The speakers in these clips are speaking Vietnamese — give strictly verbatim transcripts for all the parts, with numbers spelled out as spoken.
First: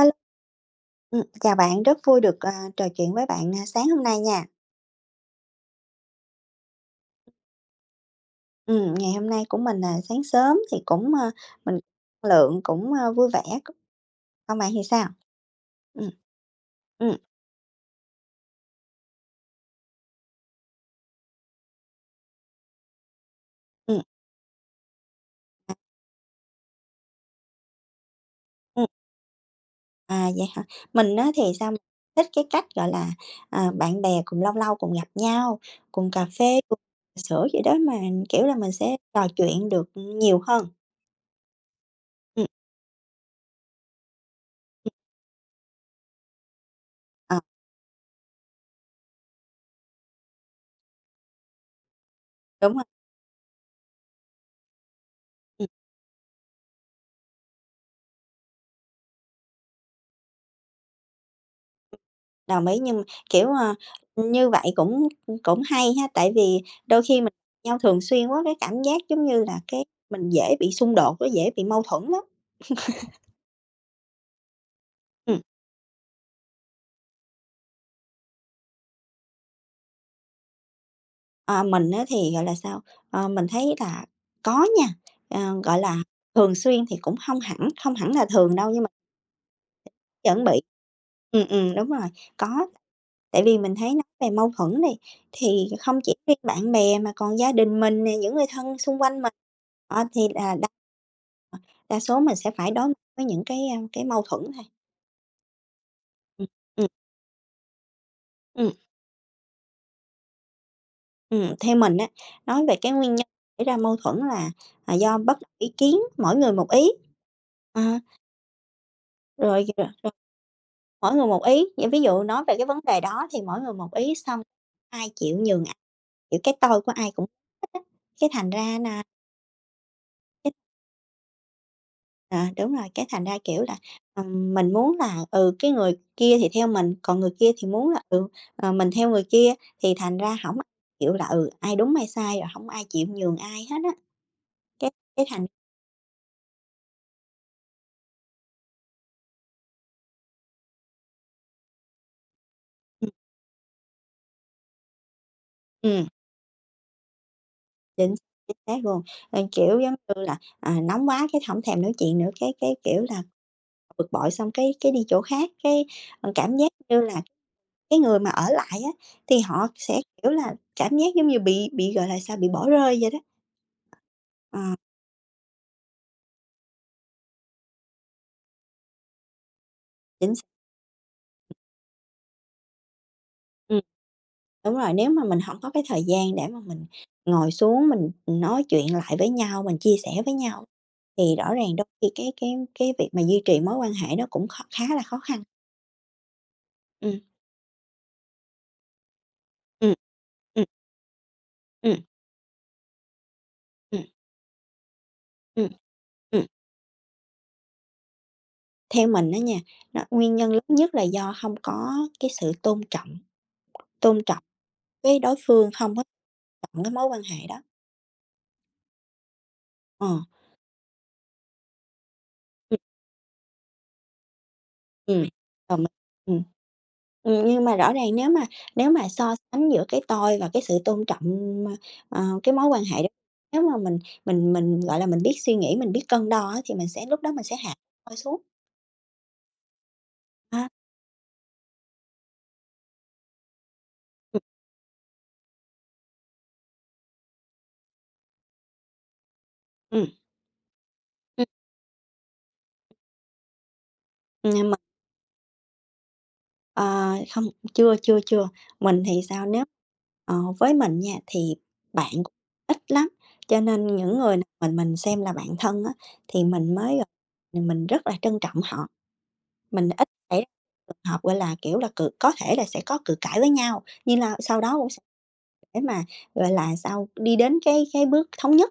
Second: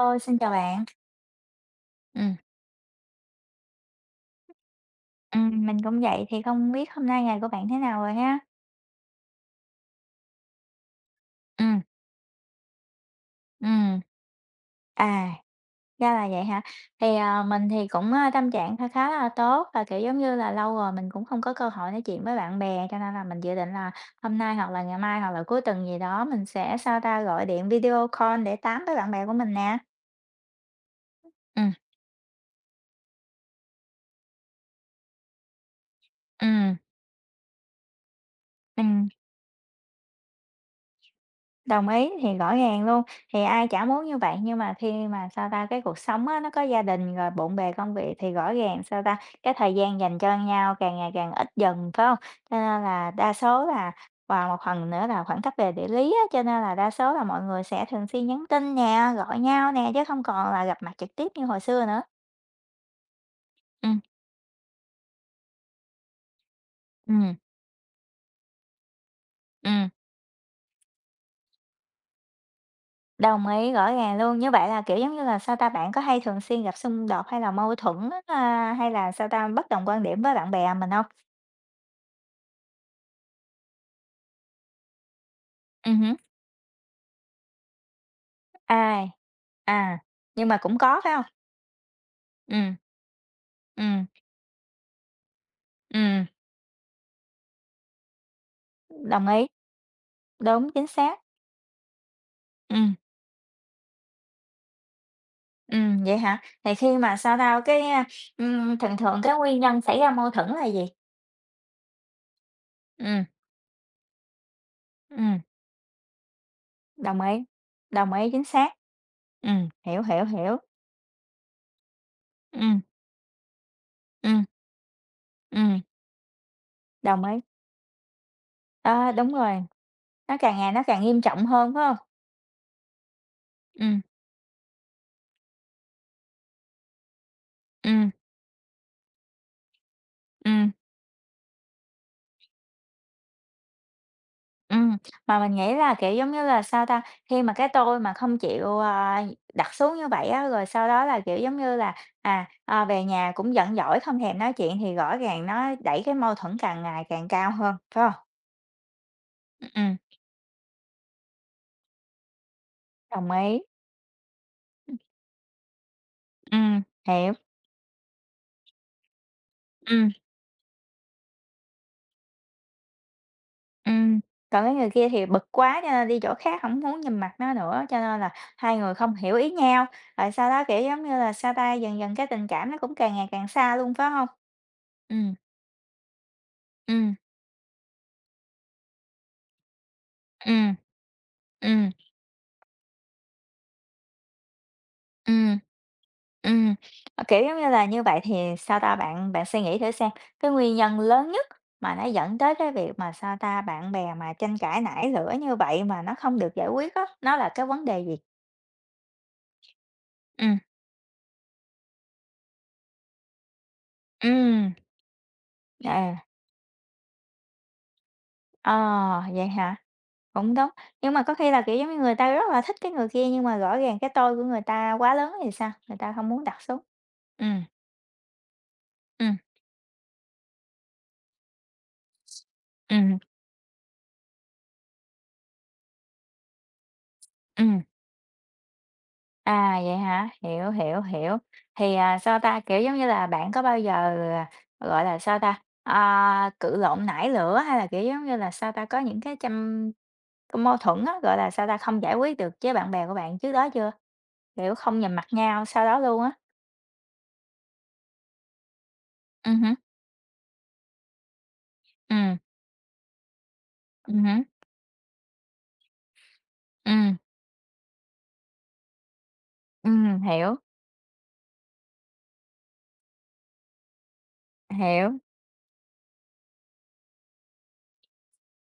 Alo. xin chào bạn. Ừm, chào bạn, rất vui Ừm. được à, trò chuyện với bạn, à, sáng hôm nay nha. Ừm, mình cũng vậy, thì không biết hôm nay ngày của bạn thế nào rồi ha? Ừm, ngày hôm nay của mình, à, sáng sớm thì cũng ơ, Ừ, mình năng lượng cũng ơ, vui vẻ. ừ. Còn bạn thì sao? À, Ừm. ra là vậy hả? Thì, Ừm. à, mình thì cũng, a, tâm trạng kha khá là tốt và, kiểu, giống như là, lâu rồi mình cũng không có cơ hội nói chuyện với bạn bè, cho nên là mình dự định là Ừm. hôm nay hoặc là ngày mai hoặc là cuối tuần gì đó mình sẽ, sao ta, gọi điện video call để tám ừm, với bạn bè của mình nè. à, vậy hả? Mình á thì Ừ, sao mình thích cái cách, gọi là, à, bạn bè cùng lâu lâu cùng gặp nhau, cùng cà phê, ừ. cùng trà sữa vậy đó mà, kiểu là, mình sẽ Ừm. trò chuyện được nhiều hơn. Đồng ý, thì Ừm. rõ ràng luôn, thì ai chả muốn như vậy, nhưng mà Ừm. khi mà, sao ta, cái cuộc sống á, nó có gia đình rồi Ờ, bộn bề công việc thì rõ ràng, sao ta, cái thời gian dành cho nhau càng ngày càng ít dần, phải không? Cho đúng nên rồi. là đa số là Và một phần nữa là khoảng cách về địa lý á, cho nên là đa số là mọi người sẽ thường xuyên nhắn tin nè, gọi nhau nè, chứ không còn là gặp mặt trực tiếp như hồi xưa nữa. Đồng ý, nhưng kiểu, ờ, Ừ, như vậy cũng cũng hay ha, tại vì đôi ừ, khi mình nhau thường xuyên quá, cái cảm giác giống như là ừ. cái mình dễ bị xung đột, nó dễ bị mâu thuẫn lắm. Đồng ý, rõ ràng luôn. Như vậy là, kiểu, giống như là, Ừm, sao ta, bạn có hay thường xuyên gặp xung đột hay là mâu thuẫn á, a, hay là, sao ta, bất đồng quan điểm với bạn bè mình không? ờ, mình á thì, gọi là sao, ờ, mình thấy là có nha, ờ, gọi Ừ, là, hứm. thường xuyên thì cũng không hẳn không hẳn là thường đâu, nhưng mà à, à, vẫn nhưng mà bị. cũng có, phải không? Ừ, ừ, đúng rồi, Ừ, có, tại vì mình thấy nói ừ, về mâu thuẫn này thì không chỉ ừ, riêng bạn bè mà còn gia đình mình nè, những người thân xung quanh đồng mình. ý, Ờ, thì là đúng, chính xác. Đa số mình sẽ phải Ừ, đối mặt với những cái, a, cái mâu thuẫn thôi. ừ, vậy hả? Ừm. Thì Ừm. khi mà, sao tao cái, a, Ừm. ừm, thường thường cái nguyên nhân xảy ra mâu thuẫn là gì? Ừm, theo mình á, nói về cái nguyên Ừ, nhân xảy ra mâu thuẫn là à, ừ, do bất đồng ý kiến, mỗi người một ý. đồng ý, Ờ. đồng ý, chính xác. Ừ, Rồi, rồi, hiểu, rồi, hiểu, hiểu. mỗi người một ý. Vậy ví dụ nói về Ừ, cái vấn đề đó thì mỗi người một ý ừ, xong ai chịu nhường ai, ừ, kiểu, cái tôi của ai đồng cũng ý. hết á, cái thành ra nè. Đó, đúng rồi. Nó càng ngày nó càng nghiêm trọng hơn, phải không? À, đúng rồi, cái thành ra, kiểu là, Ừ, ừm, mình muốn là, ừ, cái người kia thì theo mình, còn người kia thì ừ, muốn là, ừ, ờ, mình theo người kia, thì thành ra ừ, hổng kiểu là, ừ, ai đúng ai sai rồi không ai chịu nhường ai hết á. ừ. Cái cái Mà thành mình nghĩ là, kiểu, giống như là, sao ta, khi mà cái tôi mà không chịu, à, đặt xuống như vậy á, rồi sau đó là, kiểu, giống như là, à, à, về ừm, nhà cũng giận dỗi, không thèm nói chuyện thì rõ ràng nó đẩy ừm, cái mâu thuẫn càng ngày càng cao hơn, phải hông? chính chính xác luôn. Ờ, kiểu, giống Ừm, như là, à, nóng quá cái hổng thèm nói chuyện nữa, cái cái, kiểu là, đồng ý. bực bội xong cái cái đi chỗ khác, cái, ờ, cảm giác Ừm, như là hiểu. cái người mà ở lại á, thì họ sẽ, Ừm. kiểu là, cảm giác giống như bị bị, gọi là sao, bị bỏ rơi vậy đó. Ừm, còn cái Ờ. người kia thì bực quá cho nên đi chỗ khác không muốn nhìn mặt nó nữa, cho nên là hai người không hiểu ý nhau, rồi Chính x sau đó, kiểu, giống như là, xa tay dần dần cái tình cảm nó cũng càng ngày càng xa Ừm. luôn, phải không? Đúng rồi, nếu Ừ, mà mình không có cái thời gian để mà mình ừ, ngồi xuống mình nói chuyện lại với nhau, mình chia sẻ với ừ, nhau thì rõ ràng đôi ừ, khi cái cái cái việc mà duy trì mối quan hệ nó cũng kh khá là khó ừ. khăn. Ừm, Ừm. ờ, kiểu, giống như là, như vậy thì, sao ta, bạn bạn suy nghĩ thử Ừm. xem, cái Ừm. nguyên nhân lớn nhất mà Ừm. nó dẫn tới cái việc mà, sao ta, bạn Ừm. bè mà tranh cãi nảy lửa như Ừm. vậy mà nó không Ừm. được giải quyết á, nó là cái vấn đề gì? Theo mình đó nha, nó nguyên Ừ, nhân lớn nhất là do không có cái sự tôn trọng, tôn ừ, trọng cái đối phương, không có à. tôn trọng cái mối quan hệ đó. Ờ, vậy hả? Ờ. Cũng đúng, nhưng mà có khi là, kiểu, giống như người ta rất là thích Ừm. cái người kia nhưng mà rõ ràng cái tôi của người ta quá ừm, lớn thì sao? còn mình Người ta không ừm. muốn đặt xuống. Ừ, Ừm, nhưng mà rõ ràng nếu mà nếu mà ừ, so sánh giữa cái tôi và cái sự tôn trọng, ờ, cái mối quan hệ đó, ừ, nếu mà mình mình mình, gọi là, mình biết suy nghĩ, mình biết cân đo á, thì mình sẽ lúc đó mình sẽ hạ ừm. tôi xuống. À, vậy hả? A. Hiểu, hiểu, hiểu. Thì, à, sao ta, kiểu, giống như là, bạn có bao giờ, Ừm. à, gọi là, sao ta, à, cự lộn nảy lửa hay là, kiểu, giống như là, sao ta, có những cái châm Ừm. cái mâu thuẫn á, gọi Ừm. là, sao ta, không giải quyết được với bạn bè của bạn trước đó chưa? Nhưng Kiểu, mà, không nhìn mặt nhau sau đó luôn á. ờ, không, chưa, chưa, chưa, mình thì sao, Ừ, nếu hứm, ờ, với mình nha, thì bạn cũng ừ, ít lắm, cho nên những ừm, người hứm. nào mình mình xem là bạn thân á, thì mình mới, Ừm. mình rất là trân trọng họ. Mình ít Ừm, xảy ra hiểu, trường hợp, gọi là, kiểu là, cự có thể là sẽ có cự cãi với nhau, nhưng là sau đó cũng sẽ hiểu, để mà, gọi là sau đi đến cái cái bước thống nhất.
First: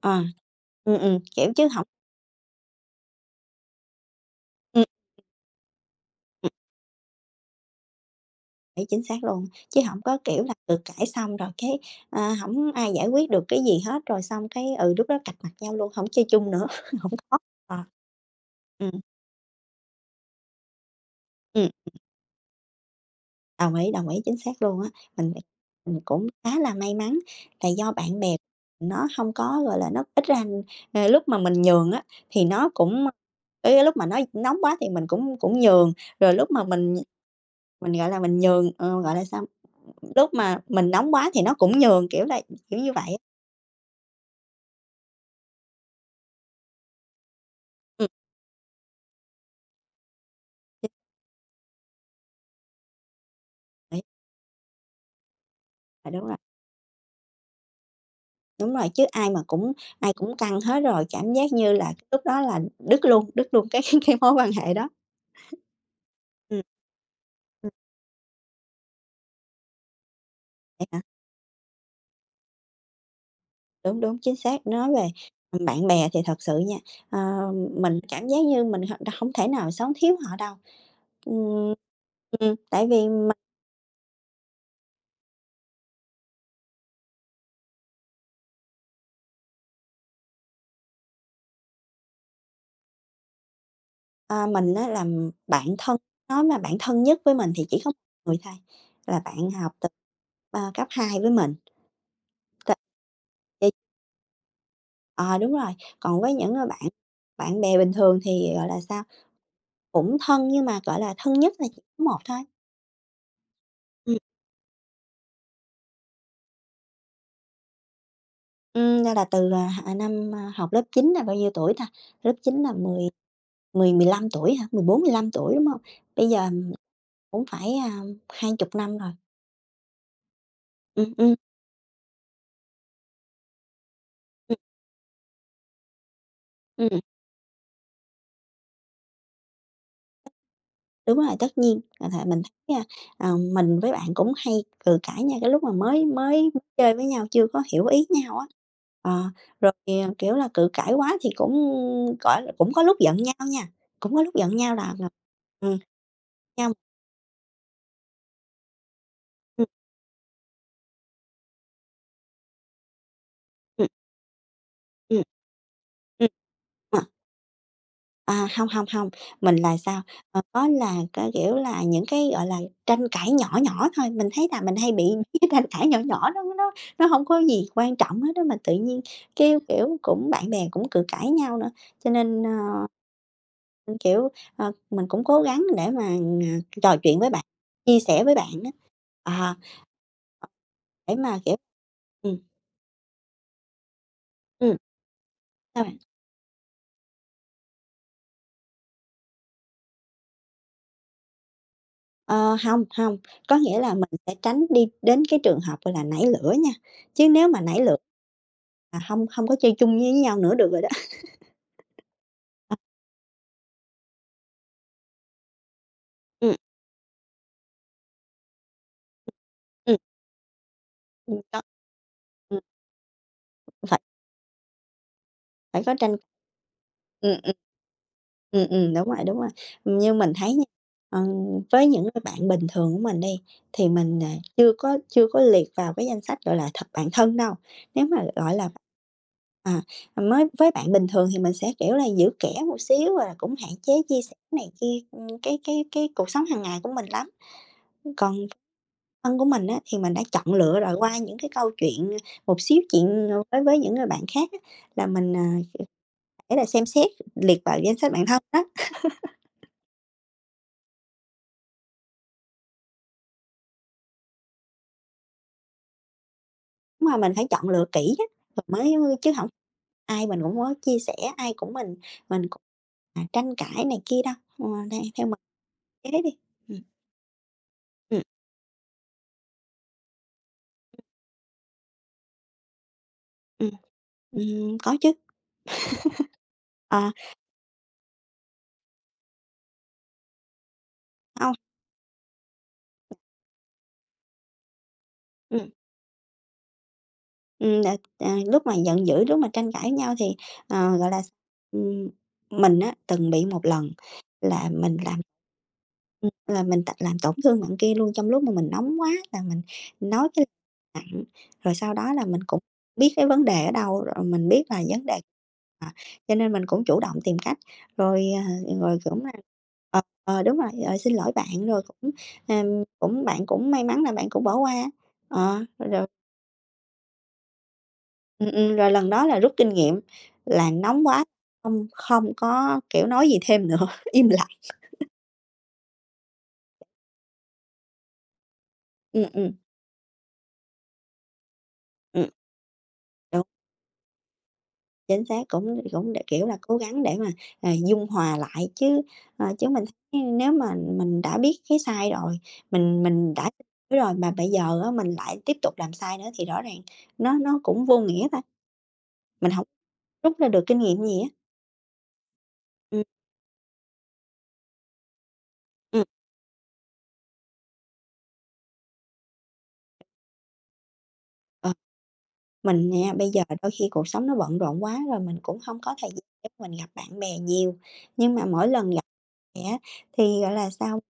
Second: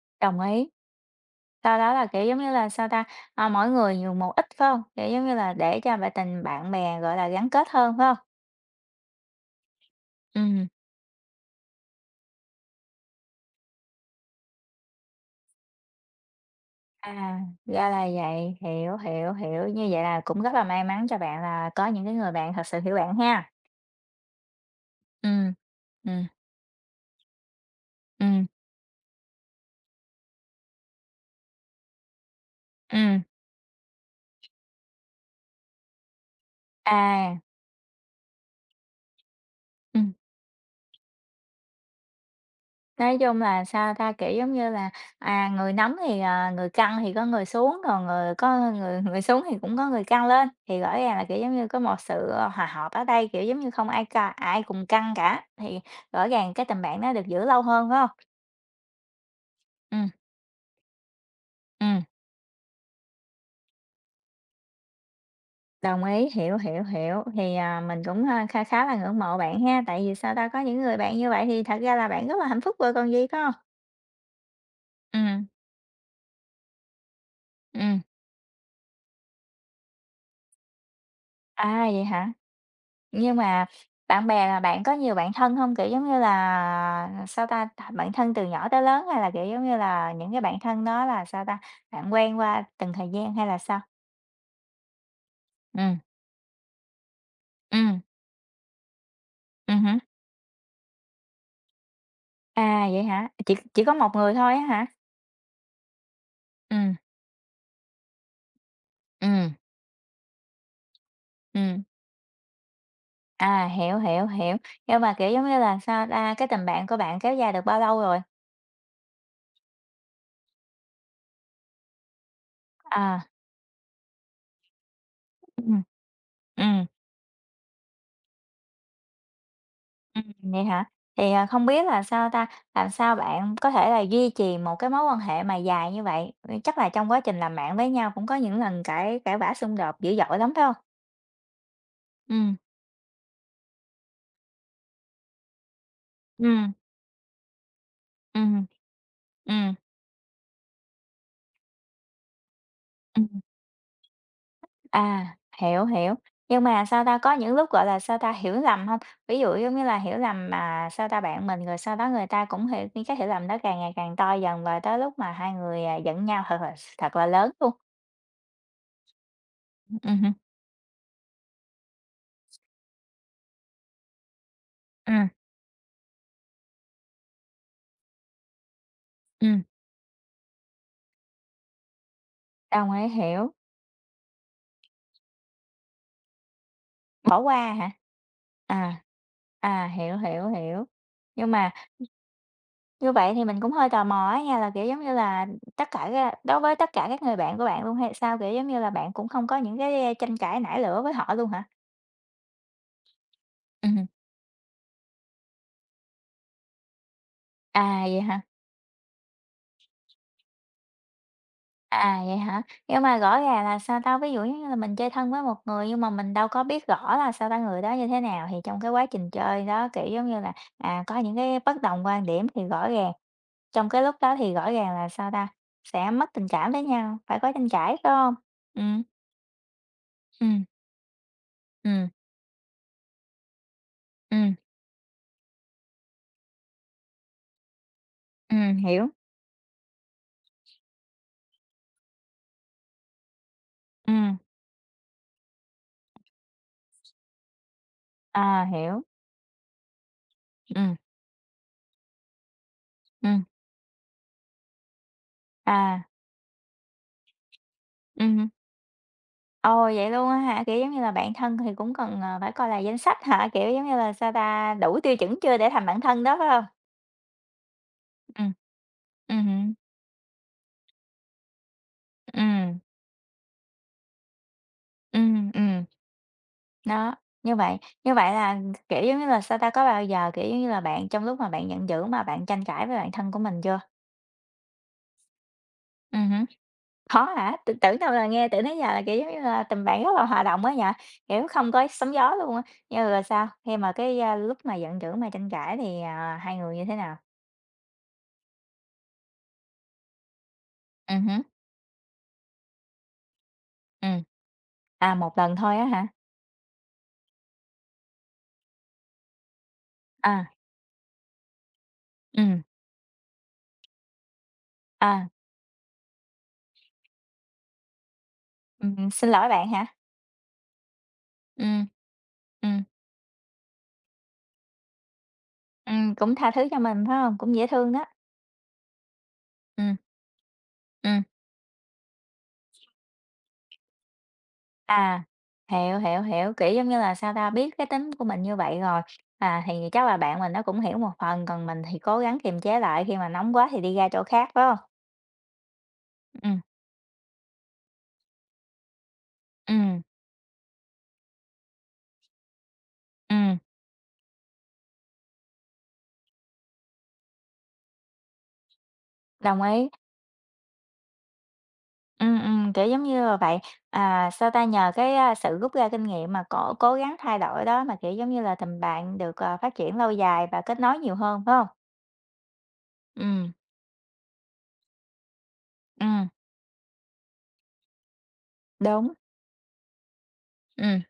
Ờ. đồng ý. Ừm. ừm, kiểu, chứ Sau không đó là, kiểu, giống như là, sao ta, ờ, mỗi người nhường một ít, phải hông? ừm, Kiểu, giống như là, để cho bạn tình ừm, bạn bè, gọi là, gắn kết hơn, phải hông? đấy, chính xác luôn, chứ không có, kiểu là, Ừm, cự cãi xong rồi cái, à, hổng ai giải quyết được cái gì hết, rồi xong cái, ừ, lúc đó cạch mặt nhau luôn, không chơi chung nữa, không có. à, Ờ. ra là vậy, Ừ, hiểu, hiểu, hiểu. Như vậy là cũng rất là may mắn cho bạn ừ, là có những cái người bạn thật sự hiểu bạn ha. đồng ý, đồng ý, chính xác luôn á. Mình Ừm, mình ừm, cũng khá là may mắn là do bạn bè ừm, nó hông có, gọi là, nó ít ra, ờ, lúc mà mình nhường á, thì nó cũng ừm, ý lúc mà nó nóng quá thì mình cũng cũng nhường, rồi lúc mà mình à, mình, gọi là, mình nhường ờ, gọi là sao, ừm. lúc mà mình nóng quá thì nó cũng nhường, kiểu là, kiểu như vậy á. Nói chung là, sao ta, kiểu, giống như là, à, người nóng thì, à, người căng thì có người xuống, còn Ừm. người có người người xuống thì cũng có người căng lên, thì rõ ràng là, kiểu, giống như, có một sự hòa hợp ở đây, kiểu, giống như, không ai ca ai cùng căng cả, thì Đúng rõ rồi. ràng cái tình bạn nó được giữ lâu hơn, phải hông? Đúng rồi, chứ ai mà cũng Ừ, ai cũng căng hết rồi, cảm giác như là ừm, lúc đó là đứt luôn, đứt luôn cái cái mối quan hệ đó. đồng ý, hiểu, Ừm. hiểu, hiểu. Thì, Ừm, à, mình cũng, a, kha khá là ngưỡng mộ bạn ha, tại vì, sao ta, có những vậy người hả? bạn như vậy thì thật ra là bạn rất là hạnh phúc rồi còn gì, phải hông? Đúng, đúng, chính xác. Nói về Ừ, bạn bè thì thật sự nha, ờ, ừm, mình cảm giác như mình h hổng thể nào sống thiếu họ đâu. Ừm. à, vậy hả? Ừm, tại vì Nhưng mình, mà bạn bè là bạn có nhiều bạn thân không? Kiểu, giống như là, sao ta, th bạn thân từ nhỏ tới lớn hay là, kiểu, giống như là, những cái bạn thân đó là, sao ta, bạn quen qua từng thời gian hay là sao? à, mình á là bạn Ừ, thân, nói mà bạn thân nhất với mình thì chỉ ừ, có một người thôi, là bạn ừ, học từ, hứm. ờ, cấp hai với mình. À, vậy hả? Chỉ t chỉ có một người thôi á hả? Ờ, đúng rồi, còn với những người Ừ, bạn bạn bè bình thường thì, gọi là sao, ừ, cũng thân nhưng mà, gọi là, thân nhất là ừ. chỉ có một thôi. À, hiểu, Ừm. hiểu, hiểu. Nhưng mà, kiểu, giống như là, sao ta, cái tình bạn của bạn kéo dài được bao lâu rồi? Ừm, nên là từ, à, h năm, a, học lớp chín là bao nhiêu tuổi ta? Lớp chín là mười À, mười mười lăm tuổi hả? Mười bốn mười lăm tuổi, ừ, đúng hông? Bây giờ ừm. cũng phải, a, hai chục năm rồi. Ừm, vậy hả? Ừm. Thì, Ừm. à, không biết là sao ta, làm sao bạn có thể là duy Ừm. trì một cái mối quan hệ mà dài như vậy? Ừm, chắc là Ừm. trong quá trình làm bạn với nhau cũng có những lần cãi cãi vã xung đột dữ dội lắm, phải không? Đúng rồi, tất nhiên, à, tại mình Ừm, thấy nha, ờ, mình với bạn cũng hay cự cãi nhau cái lúc mà mới mới ừm, chơi với nhau, chưa có hiểu ý nhau á. ừm. Ờ, rồi, Ừm, ờ, kiểu là, cự cãi quá thì cũng, gọi là, cũng có lúc giận nhau ừm, nha, cũng có lúc giận nhau là là à, ừm, hiểu, hiểu. Nhưng nhau mà sao ta, có những lúc, gọi là, sao ta, hiểu lầm không? Ví dụ ừm, giống như là hiểu lầm mà sao ta, bạn mình rồi sau đó người ta cũng hiểu những cái hiểu lầm đó càng ừm. ngày càng to dần và tới lúc Ừm. mà hai người, à, giận Ừm. nhau thật là Ờ. thật là lớn luôn. À, không, không, hông, mình là sao? Ừm, hứm, Ờ, có là cái, kiểu là, những cái, gọi là, tranh cãi nhỏ nhỏ thôi, mình thấy là mình hay bị ừm, cái tranh cãi nhỏ nhỏ đó nó nó hông có gì quan trọng hết đó mà tự nhiên cái, ừm, kiểu, cũng bạn bè cũng cự cãi nhau nữa. Cho nên, ơ, đồng ý, hiểu. kiểu, ờ, mình cũng cố gắng để mà, à, trò chuyện với Bỏ bạn, qua hả? chia sẻ với bạn á. À, Ờ. à, hiểu, hiểu, Ờ, hiểu. để mà, Nhưng kiểu mà ừm, như vậy thì mình cũng hơi tò mò á nha, là, ừm, kiểu, giống như là, sao tất bạn? cả ra đối với tất cả các người bạn của bạn luôn hay sao? Kiểu, giống như là, bạn cũng không có những cái tranh cãi nảy lửa với họ luôn hả? Ờ, hông, hông, có nghĩa là Ừm, mình sẽ tránh đi đến cái trường hợp, gọi là, nảy lửa nha, chứ nếu mà nảy lửa. à, vậy hả? À, hông, hông có chơi chung với nhau nữa được rồi đó. À, vậy hả? Ờ. Nhưng mà rõ ràng là sao tao? Ví dụ như là mình chơi thân với một người nhưng mà mình đâu Ừm. có biết rõ là sao ta người đó như thế nào, thì trong cái quá trình chơi đó, Ừm. kiểu, giống như là, à, có những ừm, cái có, bất đồng quan điểm ừm, thì rõ ràng trong phải cái lúc đó thì rõ ràng là, sao ta, phải có sẽ tranh. mất tình cảm với nhau, phải ừm, có ừm. tranh cãi, phải không? Ừm. Ừ, Ừm, đúng rồi, đúng rồi. Như mình ừ, thấy nha, ờ, với những ừ, người bạn bình thường của mình đi, thì mình, à, ừ, chưa có chưa có liệt vào cái danh sách, gọi là, thật bạn thân đâu. Nếu mà, gọi là ừm, hiểu, à, mới với bạn bình thường thì mình sẽ, kiểu là, giữ kẽ một xíu, rồi là cũng hạn chế ừ, chia sẻ này kia, ừm, cái cái cái cuộc sống hàng ngày của mình lắm. Còn à, hiểu, Thân của mình á, thì mình đã chọn ừ, lựa rồi qua những cái câu chuyện, một xíu ừ, chuyện, ờ, với với những người bạn khác á, là mình, à, à, phải là xem xét liệt vào danh sách ừ, bạn thân đó. ôi vậy luôn á hả? Kiểu, giống như là, bạn thân thì cũng cần, ờ, phải coi là danh sách hả? Kiểu, giống như là, sao ta, đủ tiêu chuẩn chưa để thành bạn thân đó, phải không? Đúng rồi, mình phải chọn lựa kỹ á, Ừ, rồi mới chứ ừ, hổng ai mình cũng có chia sẻ, ai cũng mình ừ, mình cũng, à, tranh cãi này kia đâu, ờ, theo ừ, theo mình ừm, thế đi. Ừm. đó, như vậy như Ừm. vậy là, kiểu, giống như là, sao ta, có bao giờ, kiểu, giống như là, bạn trong lúc mà bạn giận dữ mà bạn tranh cãi với bạn thân của mình Ừm. chưa? Ừm, có chứ. Ừm. Ờ, Khó hả? T tưởng đâu là nghe tưởng nãy giờ là, kiểu, giống như là, tình bạn rất là hòa đồng á nhỉ? Kiểu, hông. không có sóng gió luôn á, nhưng mà rồi sao? Khi mà cái, a, lúc mà giận dữ mà tranh Ừm. cãi thì, à, hai người như thế nào? ừm, đợt à, lúc mà giận dữ, lúc mà tranh cãi với nhau thì, ờ, gọi Ừ, là, hứm, ừm, mình á, từng bị một lần ừm, là mình à, làm. một lần thôi á hả? Ừm, là mình t làm tổn thương bạn kia luôn trong lúc mà mình nóng quá là mình nói À, cái nặng, rồi sau đó là mình ừ cũng biết cái vấn đề ở đâu, rồi mình biết là vấn đề à, à, cho nên mình cũng chủ động tìm cách, rồi, ờ, rồi ừm, cũng xin là lỗi bạn hả? ờ, ờ, đúng rồi, "Ờ, xin lỗi Ừ, bạn", rồi cũng, ừ, ừm, cũng bạn cũng may mắn là bạn cũng bỏ qua. Ờ. rồi ừm, cũng tha thứ cho mình, phải không? Cũng dễ thương đó. ừm, ừm, rồi lần đó là rút kinh Ừ, nghiệm là nóng ừ. quá không không có, kiểu, nói gì thêm nữa, im lặng. À, hiểu, hiểu, hiểu, kiểu, giống như là, sao ta, biết cái tính của mình như vậy rồi, Ừm. Ừm. à, thì chắc là bạn mình nó cũng hiểu một phần, còn mình thì cố Ừm. gắng kiềm chế lại, khi mà Đúng. nóng quá thì đi ra chỗ khác, phải hông? Chính xác, cũng cũng để, kiểu Ừ, là, cố gắng để mà, ờ, dung hòa lại chứ, ờ, chứ mình ừm, thấy nếu mà mình đã biết cái sai rồi, mình mình đã ừm, lỗi rồi mà bây giờ á mình lại tiếp tục làm sai nữa thì rõ ràng nó nó cũng vô nghĩa ta, mình đồng không ý, rút ra được kinh nghiệm gì á. ừ, ừ, kiểu, giống Ừm, như là vậy. À, sao ta, nhờ cái, a, sự rút ra kinh ừm, nghiệm mà cố cố gắng thay đổi đó mà, kiểu, giống như là, tình bạn được, ờ, phát triển lâu dài và kết nối nhiều hơn, phải hông? ờ, mình nha, bây giờ Ừ, đôi khi cuộc sống nó bận rộn quá rồi mình cũng không có thời gian ừm, để mình gặp bạn bè nhiều, nhưng mà mỗi lần gặp đúng, vậy thì, gọi là, ừ, sao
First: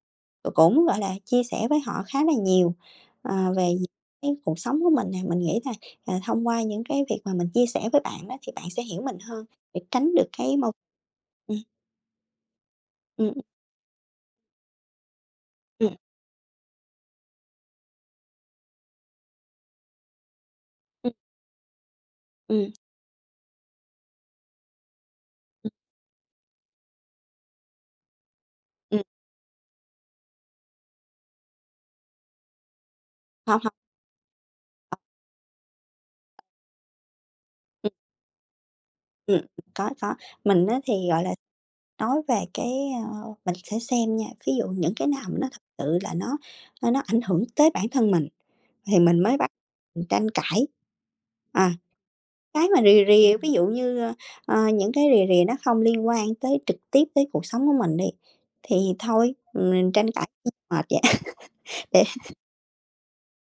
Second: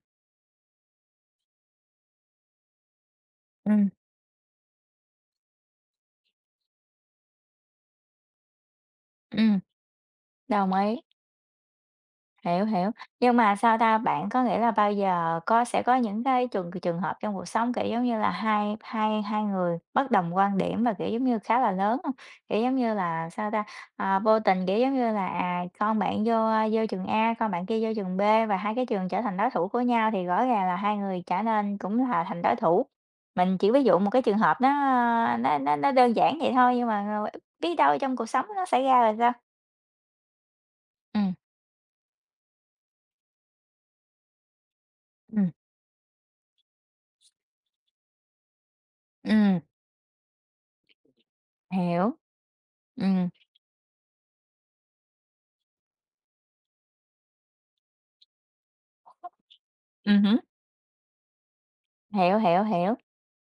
cũng, gọi là, chia sẻ với họ khá là nhiều, ờ, về ừ, những cái cuộc sống của mình nè. Mình nghĩ là, à, thông qua những cái việc mà mình chia sẻ với bạn đó thì bạn sẽ hiểu mình hơn ừm, để tránh được cái đồng mâu. ý. ừm, Hiểu, hiểu. ừm, Nhưng mà sao ta, bạn có nghĩ là bao giờ có sẽ ừm, có những cái trường trường hợp trong cuộc sống, kiểu, giống như là, hai hai hai người bất đồng quan điểm và, kiểu, ừm, giống như, khá là lớn hông? Kiểu, ừm, giống như là, sao ta, à, vô tình, kiểu, giống như là, à, ừm, con bạn vô, à, vô trường A, con bạn kia vô trường bê và hai cái ừm, trường trở thành đối thủ của nhau thì rõ ràng là hai người trở nên cũng là thành đối thủ. Mình Hông, chỉ hông. ví dụ một cái trường hợp nó nó nó nó đơn giản vậy thôi, nhưng mà, ờ, biết ừm, đâu trong cuộc sống nó xảy ra là sao? ừm, có, có. Mình á thì, Ừ, gọi là, nói về cái, ơ mình sẽ xem nha, ví dụ những cái nào mà ừ, nó thật sự là nó nó nó ảnh hưởng tới bản thân mình thì mình mới bắt ừm. mình tranh cãi. À. Hiểu. Cái mà Ừ, rì rì, ví dụ như, ờ, những cái rì rì nó không liên quan tới trực tiếp tới cuộc sống của mình đi, thì thôi, mình ừ, tranh cãi hứm, mệt vậy để. hiểu, hiểu, hiểu.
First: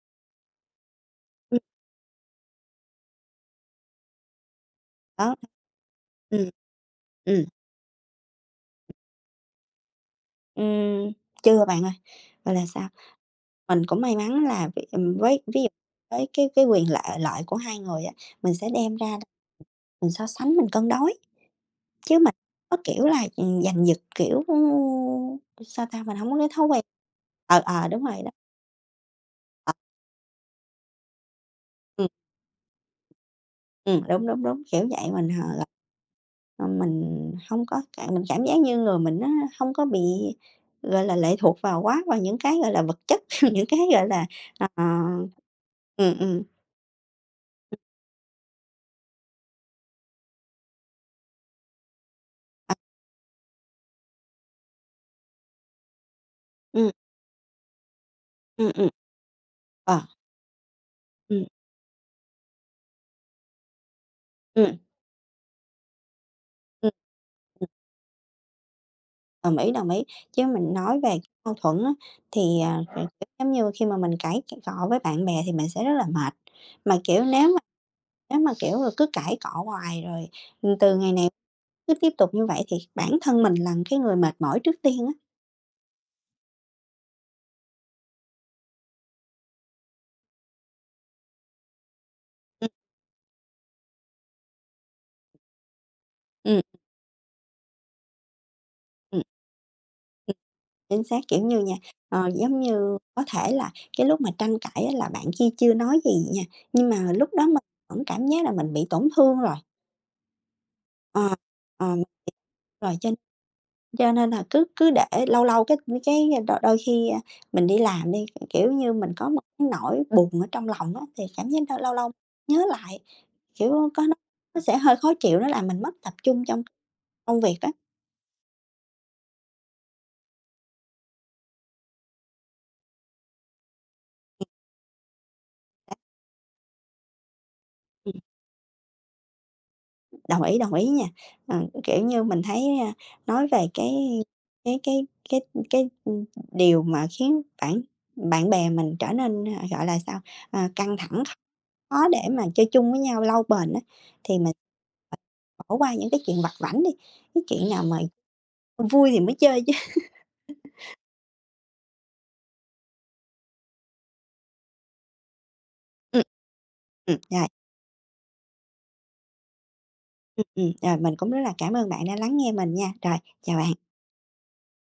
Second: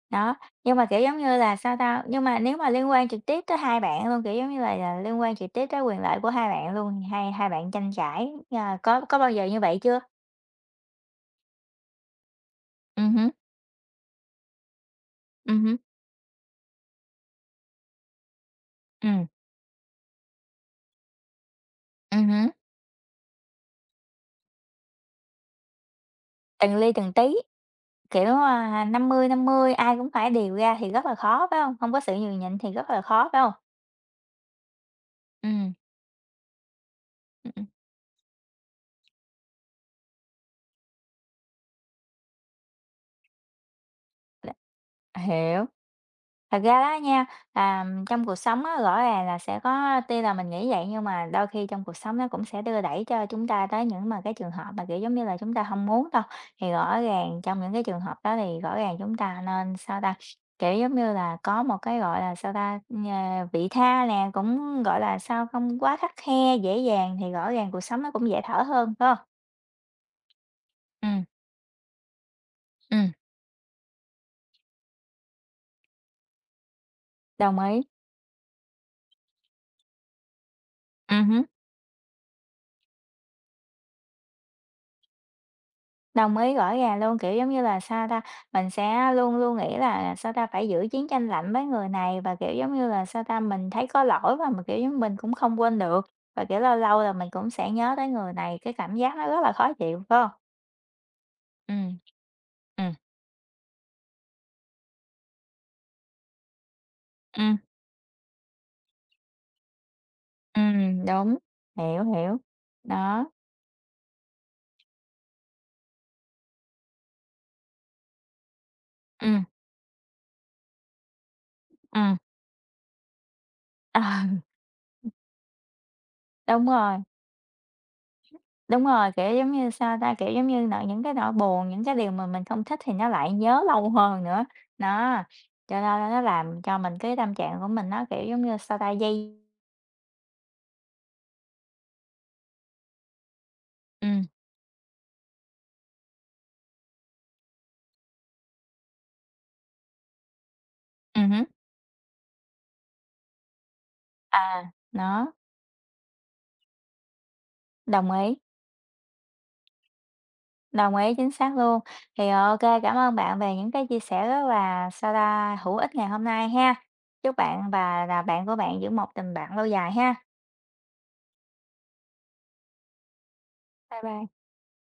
Đó, nhưng mà, kiểu, giống như là, Ừm. sao tao, nhưng mà nếu mà liên quan trực tiếp tới hai bạn luôn, kiểu, giống như là là, liên quan Đó. trực tiếp tới quyền lợi của hai Ừm. bạn luôn, hai Ừm, hai bạn tranh cãi, à, có có bao giờ như vậy chưa? ừm, Chưa bạn ơi, gọi là sao, Ừ, hứm, mình cũng may mắn là v ừm, với ừ, ví dụ hứm, với cái cái quyền lợi lợi của hai người á, mình sẽ đem ra ừm, mình so sánh, mình cân đối, chứ ừm, mình hứm, có, kiểu là, ừm, giành giật, kiểu, ừ, sao ta, mình không có cái thói từng quen. ly từng tí, ờ, ờ, Đúng rồi đó, kiểu, à, năm mươi năm ờ. mươi ai cũng phải điều ra thì rất là khó, phải không? Không có sự nhường nhịn thì rất là khó, phải không? Ừm, đúng, đúng, đúng, kiểu vậy, mình, hờ là, Ừm, ờ, mình ừm, không ừm, có cảm mình cảm giác như người mình nó không có bị, gọi là, lệ thuộc vào quá vào những cái, gọi là, vật chất, những cái, gọi là, ờ. hiểu. ừm, ừm, Thật ra đó nha, à, trong cuộc sống á, rõ ràng là sẽ có tuy là mình nghĩ vậy nhưng mà đôi khi trong cuộc sống nó cũng sẽ à, đưa đẩy cho chúng ta tới những mà cái trường hợp mà, kiểu, giống như là, chúng ta không muốn đâu. Thì ừm, rõ ràng trong những cái trường hợp đó thì ừm, rõ ừm. ràng chúng ta nên, sao Ờ, ta, kiểu, giống như là, ừm, có một cái, gọi là, sao ta, ờ, vị tha nè, ừm, cũng, gọi là, sao, không quá khắt khe, dễ ừm. dàng thì rõ Ừm, ràng cuộc sống nó cũng dễ thở hơn, phải hông? Đồng ý, đồng ý. Chứ mình nói về Ừm, mâu thuẫn á, thì, à, kiểu, ừm. giống như khi mà mình cãi cọ với bạn bè thì mình sẽ rất là mệt, mà, kiểu, nếu. Đồng ý. Nếu mà, kiểu là, cứ cãi cọ hoài rồi, ừm, từ ngày Ừm, này hứm. cứ tiếp tục như vậy thì bản thân mình là cái người mệt mỏi trước tiên á. Đồng ý, rõ ràng luôn, kiểu, giống như là, sao ta, mình sẽ luôn luôn nghĩ là, sao ta, phải giữ chiến tranh lạnh với người này và, kiểu, Ừm, giống như là, sao ta, mình thấy có lỗi và mình, kiểu, giống mình cũng không quên được, và, kiểu, ừm, lâu lâu là mình cũng sẽ nhớ tới người này, cái cảm giác ừm. nó rất là khó chịu, phải không? Ừm, Chính xác, kiểu như Ừ, nha, ờ, giống ừ, như có thể là cái lúc mà tranh cãi á là bạn kia chưa nói gì nha, nhưng mà lúc ừ, đó mình vẫn cảm giác là mình bị tổn thương rồi. ừm, Ờ, đúng, ờ, hiểu, hiểu. Rồi cho. Đó, Cho nên là cứ cứ để lâu lâu cái cái đôi đôi khi, a, mình đi làm đi, kiểu như, mình ừ, có một cái nỗi buồn ở trong lòng á, thì cảm giác đ lâu ừ, lâu nhớ lại, kiểu, có nó nó sẽ hơi khó chịu, nó làm mình mất tập trung trong đúng rồi. công việc á. Đúng rồi, kiểu, giống như, sao ta, kiểu, giống như, nỗi những cái nỗi buồn, những cái điều mà mình không thích thì nó lại nhớ lâu hơn nữa. Đó, cho nên là nó làm cho mình cái tâm trạng của mình nó, Ừm, kiểu, giống như, sao ta, dây. Đồng ý, đồng ý nha. Ờ, kiểu như, mình thấy, a, nói về cái Ừ, cái cái cái cái, điều mà khiến bạn bạn bè mình trở nên, à, gọi là sao, à, căng ừ, thẳng, hứm, khó để mà chơi chung với nhau lâu bền á, thì mình à, nó, bỏ qua những cái chuyện vặt vãnh đi, cái chuyện nào mà đồng ý, vui thì mới chơi chứ. đồng ý, chính xác luôn. Thì, ờ, ô cảm ơn bạn về những cái chia sẻ rất là, sao ta, hữu ích ngày hôm Ừm. nay ha. Ừm. Chúc Rồi, bạn và là bạn của bạn giữ một tình bạn lâu dài ha. ừm, ừm, rồi mình cũng rất là cảm ơn bạn đã lắng nghe mình nha. Rồi, chào bạn. Bye bye.